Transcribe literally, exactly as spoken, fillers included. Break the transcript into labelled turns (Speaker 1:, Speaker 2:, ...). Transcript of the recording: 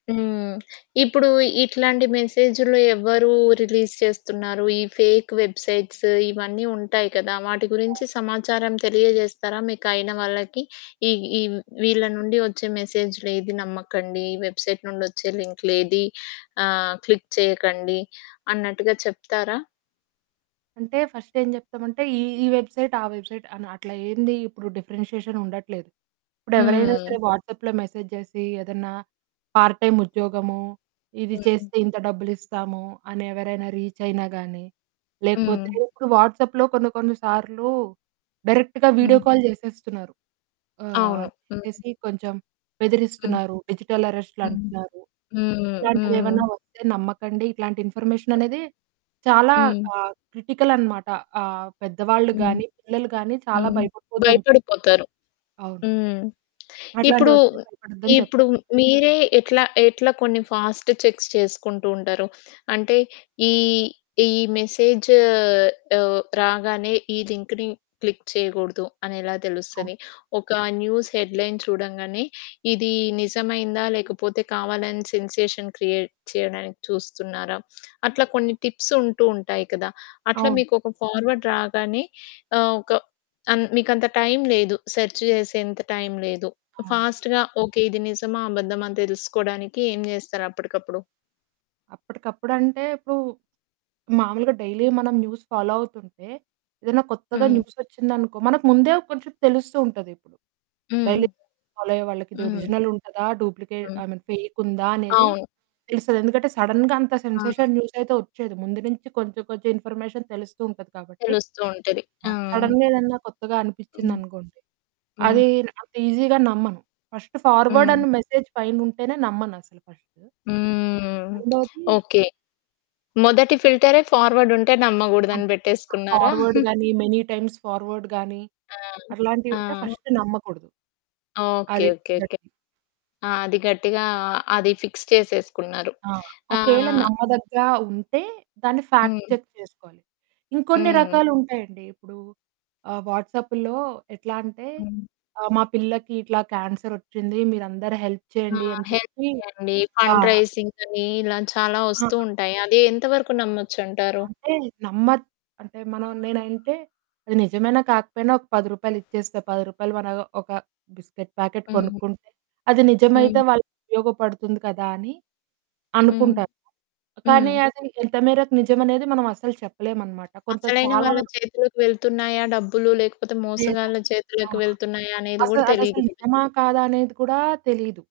Speaker 1: హ్మ్. ఇప్పుడు ఇట్లాంటి మెసేజుల్లో ఎవరు రిలీజ్ చేస్తున్నారు? ఈ ఫేకు వెబ్‌సైట్సు ఇవన్నీ ఉంటాయి కదా! వాటి గురించి సమాచారం తెలియజేస్తారా? మీకయిన వాళ్ళకి ఈ, ఈ వీళ్ళ నుండి ఒచ్చే మెసేజులేది నమ్మకండి. ఈ వెబ్‌సైట్ నుండి వచ్చే లింకులేది ఆహ్, క్లిక్ చేయకండి, అన్నట్టుగా చెప్తారా?
Speaker 2: అంటే ఫస్ట్ ఏం చెప్తామంటే ఈ ఈ వెబ్‌సైట్ ఆ వెబ్‌సైట్ అని అట్లా ఏందిప్పుడు డిఫరెన్షియేషన్ ఉండట్లేదు. ఇప్పుడు ఎవరైనా
Speaker 1: హ్మ్.
Speaker 2: సరే వాట్సాప్‌లో మెసేజ్ చేసి ఏదన్నా పార్ట్ టైమ్ ఉద్యోగము ఇది
Speaker 1: హ్మ్.
Speaker 2: చేస్తే ఇంత డబ్బులిస్తాము అని ఎవరైనా రీచ్ అయినా గానీ, లేకపోతే
Speaker 1: హ్మ్.
Speaker 2: ఇప్పుడు వాట్సాప్‌లో కొన్ని కొన్ని సార్లు డైరెక్ట్‌గా వీడియో
Speaker 1: హ్మ్.
Speaker 2: కాల్ చేసేస్తున్నారు. ఆహ్,
Speaker 1: అవును. హ్మ్.
Speaker 2: చేసేసి కొంచెం
Speaker 1: హ్మ్.
Speaker 2: బెదిరిస్తున్నారు, డిజిటల్
Speaker 1: హ్మ్.
Speaker 2: అరెస్ట్‌లంటున్నారు,
Speaker 1: హ్మ్ హ్మ్.
Speaker 2: ఇట్లాంటివేమైనా వస్తే నమ్మకండి. ఇట్లాంటి ఇన్ఫర్మేషన్ అనేది చాలా
Speaker 1: హ్మ్.
Speaker 2: ఆహ్, క్రిటికల్ అన్నమాట. ఆహ్, పెద్దవాళ్ళు
Speaker 1: హ్మ్.
Speaker 2: గాని, పిల్లలు గాని చాలా
Speaker 1: హ్మ్.
Speaker 2: భయపడిపోతుం
Speaker 1: భయపడిపోతారు.
Speaker 2: అవును.
Speaker 1: హ్మ్. ఇప్పుడు,
Speaker 2: అట్లాంటివొస్తే భయపడద్దని చెప్పు.
Speaker 1: ఇప్పుడు మీరే ఎట్లా, ఎట్లా కొన్ని ఫాస్ట్ చెక్స్ చేసుకుంటూ ఉంటారు? అంటే ఈ, ఈ మెసేజు ఆహ్, రాగానే ఈ లింకుని క్లిక్ చేయకూడదు అనెలా
Speaker 2: అవు
Speaker 1: తెలుస్తది? ఒక న్యూస్ హెడ్‌లైన్ చూడంగానే ఇది నిజమయిందా? లేదా లేకపోతే కావాలి అని సెన్సేషన్ క్రియేట్ చేయడానికి చూస్తున్నారా? అట్లా కొన్ని టిప్స్ ఉంటూ ఉంటాయి కదా! అట్లా
Speaker 2: అవును.
Speaker 1: మీకు ఒక ఫార్వర్డ్ రాగానే ఆహ్, ఒక ఆన్ మీకంత టైం లేదు. సెర్చ్ చేసేంత టైం లేదు.
Speaker 2: అవును.
Speaker 1: ఫాస్ట్‌గా ఓకే. ఇది నిజమా? అబద్ధమా? తెలుసుకోవడానికి ఏమి చేస్తారు అప్పటికప్పుడు?
Speaker 2: అప్పటికప్పుడంటే ఇప్పుడు, మామూలుగా డైలీ మనం న్యూస్ ఫాలో అవుతుంటే, ఏదైనా కొత్తగా
Speaker 1: హ్మ్.
Speaker 2: న్యూసొచ్చిందనుకో మనకు ముందే కొంచెం తెలుస్తు ఉంటది ఇప్పుడు. డైలీ
Speaker 1: హ్మ్.
Speaker 2: ఫాలో అయ్యే వాళ్ళకి ఇది
Speaker 1: హ్మ్.
Speaker 2: ఒరిజినల్ ఉంటదా? డూప్లికేట్
Speaker 1: హ్మ్.
Speaker 2: ఐ మీన్ ఫేక్ ఉందా? అనేది
Speaker 1: అవును.
Speaker 2: తెలుస్తది. ఎందుకంటే సడెన్‌గా అంత
Speaker 1: ఆ!
Speaker 2: సెన్సేషన్ న్యూసయితే ఒచ్చేయదు. ముందు నుంచి కొంచెం కొంచెం ఇన్ఫర్మేషన్ తెలుస్తూ ఉంటది కాబట్టి
Speaker 1: తెలుస్తూ ఉంటది. ఆ!
Speaker 2: ఆహ్, సడెన్‌గా ఏదన్న కొత్తగా
Speaker 1: హ్మ్.
Speaker 2: అనిపిచ్చిందనుకోండి,
Speaker 1: హ్మ్.
Speaker 2: అది అంత ఈజీగా నమ్మను. ఫస్టు ఫార్వర్డ్
Speaker 1: హ్మ్.
Speaker 2: అనే మెసేజ్ పైనుంటేనే నమ్మనసలు ఫస్టు.
Speaker 1: హ్మ్.
Speaker 2: రెండోది
Speaker 1: ఓకే. మొదటి ఫిల్టరే ఫార్వర్డ్ ఉంటే
Speaker 2: ఆహ్,
Speaker 1: నమ్మకూడదని పెట్టేసుకున్నారా?
Speaker 2: ఫార్వర్డ్ గాని మెనీ టైమ్స్ ఫార్వర్డ్ గాని
Speaker 1: ఆ!
Speaker 2: అట్లాంటివుంటే
Speaker 1: ఆ!
Speaker 2: ఫస్టు నమ్మకూడదు.
Speaker 1: ఓకే.
Speaker 2: అది
Speaker 1: ఓకే. ఓకే.
Speaker 2: మొదటిది.
Speaker 1: ఆ! అది గట్టిగా అ అది ఫిక్స్ చేసేసుకున్నారు.
Speaker 2: ఆ! ఒకేళ
Speaker 1: ఆహ్
Speaker 2: నమ్మదగ్గ ఉంటే దాన్ని ఫాక్ట్
Speaker 1: హ్మ్.
Speaker 2: చెక్ చేసుకోవాలి. ఇంకొన్ని
Speaker 1: హ్మ్.
Speaker 2: రకాలుంటాయండి. ఇప్పుడు ఆహ్, వాట్సాప్పులో ఎట్లా అంటే
Speaker 1: హ్మ్.
Speaker 2: ఆహ్, మా పిల్లకి ఇట్లా క్యాన్సరొచ్చింది మీరందరూ హెల్ప్
Speaker 1: ఆ!
Speaker 2: చేయండి అని
Speaker 1: హెల్త్
Speaker 2: చెప్పి
Speaker 1: చేయండి.
Speaker 2: ఆ!
Speaker 1: ఫండ్ రైజింగని ఇలా చాలా
Speaker 2: ఆ!
Speaker 1: వస్తూ ఉంటాయి, అది ఎంత వరకు నమ్మొచ్చంటారు?
Speaker 2: అంటే నమ్మ అంటే మనం నేనంటే అది నిజమైనా కాకపోయినా ఒక పది రూపాయలు ఇచ్చేస్తే, పది రూపాయలు మనం ఒక బిస్కెట్ ప్యాకెట్
Speaker 1: హ్మ్.
Speaker 2: కొనుక్కుంటే. అది నిజమైతే
Speaker 1: హ్మ్.
Speaker 2: వాళ్ళకి ఉపయోగపడుతుంది కదా! అని
Speaker 1: హ్మ్.
Speaker 2: అనుకుంటారు.
Speaker 1: హ్మ్.
Speaker 2: కానీ అది ఎంత మేరకు నిజమనేది మనం అస్సలు చెప్పలేమనమాట కొంత
Speaker 1: అసలైన
Speaker 2: చాలా
Speaker 1: వాళ్ళ
Speaker 2: వరకు
Speaker 1: చేతులోకి వెళ్తున్నాయా డబ్బులు? లేకపోతే
Speaker 2: లేదా,
Speaker 1: మోసగాళ్ళ చేతులోకి
Speaker 2: ఆహ్,
Speaker 1: వెళ్తున్నాయా అనేది
Speaker 2: అసలది
Speaker 1: గూడా
Speaker 2: అదసలు
Speaker 1: తెలీదు కదా?
Speaker 2: నిజమా? కాదా? అనేది కూడా తెలీదు.